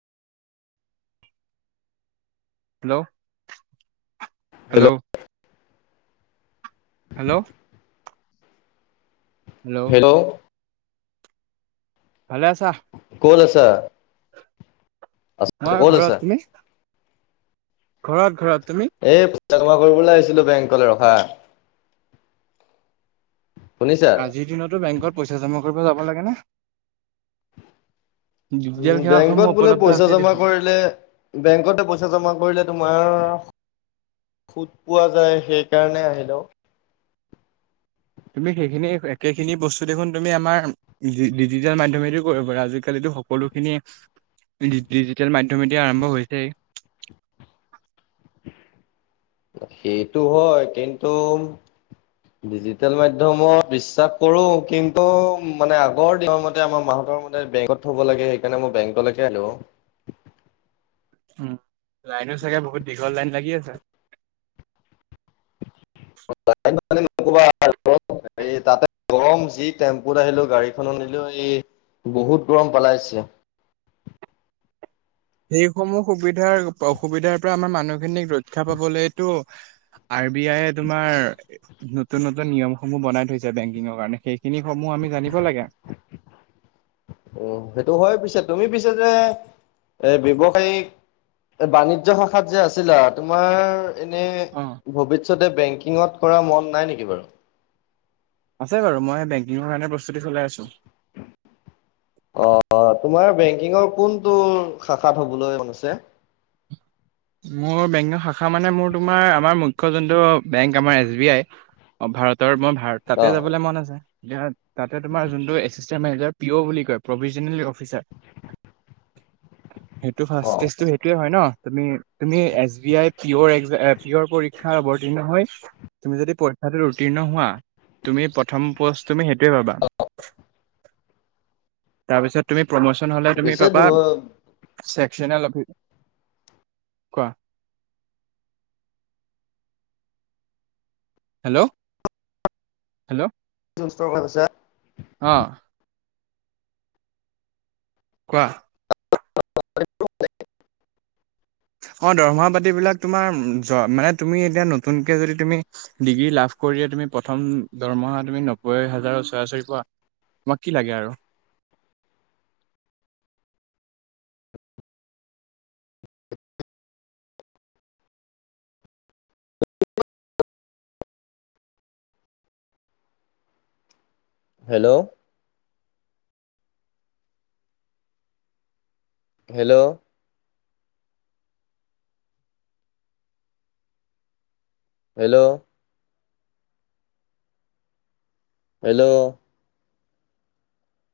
Hello hello hello. Hello. ভালে আছা? ক'ত আছা? আছোঁ, মই ক'ত ঘৰত আছা? তুমি ঘৰত, ঘৰত, তুমি? এই পইচা জমা কৰিবলৈ আহিছিলোঁ, বেংকলৈ ৰখা। শুনিছা? আজিৰ দিনতো, বেংকত পইচা জমা কৰিব যাব লাগে নে? ডিজিটেল সেৱাসমূহ বেংকত বোলে উপলব্ধ পইচা আছে জমা দেখোন কৰিলে, বেংকতে পইচা জমা কৰিলে, তোমাৰ সুদ পোৱা যায়, সেইকাৰণে আহিলোঁ। তুমি সেইখিনি, একেখিনি বস্তু দেখোন, তুমি আমাৰ ডিজি ডিজিটেল মাধ্যমেদি কৰিব পাৰা, আজিকালিটো সকলোখিনিয়ে ডিজি ডিজিটেল মাধ্যমেদি আৰম্ভ হৈছেই। সেইটো হয়, কিন্তু ডিজিটেল মাধ্যমত বিশ্বাস কৰোঁ, কিন্তু মানে, আগৰ দিনৰ মতে, আমাৰ মাঁহতৰ ম তে, বেংকত থ'ব লাগে, সেইকাৰণে, মই বেংকলৈকে আনো আৰু। উম, লাইনো চাগে, বহুত দীঘল লাইন লাগি আছে। [unintelligible] এই তাতে গৰম যি, টেম্পুত আহিলোঁ, গাড়ীখনো নিলো, এই বহুত গৰম পেলাইছে। এইসমূহ সুবিধাৰ, অসুবিধাৰ পৰা আমাৰ, মানুহখিনিক ৰক্ষা পাবলৈয়েটো আৰ বি আইয়ে তোমাৰ নতুন, নতুন নিয়মসমূহ বনাই থৈছে বেংকিঙৰ কাৰণে, সেইখিনি সমূহ আমি জানিব লাগে। উম, সেইটো হয় পিছে, তুমি পিছে যে, এ ব্যৱসায়িক বাণিজ্য শাখাত যে আছিলা, তোমাৰ এনে অ'। ভৱিষ্যতে, বেংকিঙত কৰা মন নাই নেকি বাৰু? আছে বাৰু, মই বেংকিঙৰ কাৰণে, প্ৰস্তুতি চলাই আছোঁ। অ', অ', তোমাৰ বেংকিঙৰ, কোনটো শাখাত হ'বলৈ মন আছে? মোৰ, বেংকিঙৰ শাখা মানে, মোৰ তোমাৰ, আমাৰ মুখ্য যোনটো বেংক, আমাৰ এছ বি আই। ভাৰতৰ মই, ভাৰত অ তাতে যাবলৈ মন আছে। ইয়াত তাতে তোমাৰ যোনটো, এচিষ্টেণ্ট মেনেজাৰ পি অ' বুলি কয়, প্ৰভিজনেলী অফিচাৰ। সেইটো অ ফাৰ্ষ্ট ষ্টেজটো সেইটোয়ে হয় ন। তুমি তুমি এছ বি আই, পিয়ৰ এক্স এ পিয়ৰ পৰীক্ষা অৱতীৰ্ণ হৈ তুমি যদি পৰীক্ষাটোত উত্তীৰ্ণ হোৱা, তুমি প্ৰথম পোষ্ট তুমি সেইটোৱে পাবা। তাৰপিছত তুমি, প্ৰমোচন হ'লে তুমি পিছে পাবা চেকশ্যনাল অফি কোৱা। Hello, hello. [unintelligible] অ'। কোৱা। [unintelligible] অ', দৰমহা পাতি বিলাক তোমাৰ, চোৱা মানে তুমি এতিয়া, নতুনকে যদি তুমি ডিগ্ৰী লাভ কৰিয়ে তুমি, প্ৰথম দৰমহা তুমি, নব্বৈ হাজাৰৰ ওচৰা-ওচৰি পোৱা। তোমাক কি লাগে আৰু। হেল্ল'। হেল্ল'। হেল্ল'। হেল্ল'।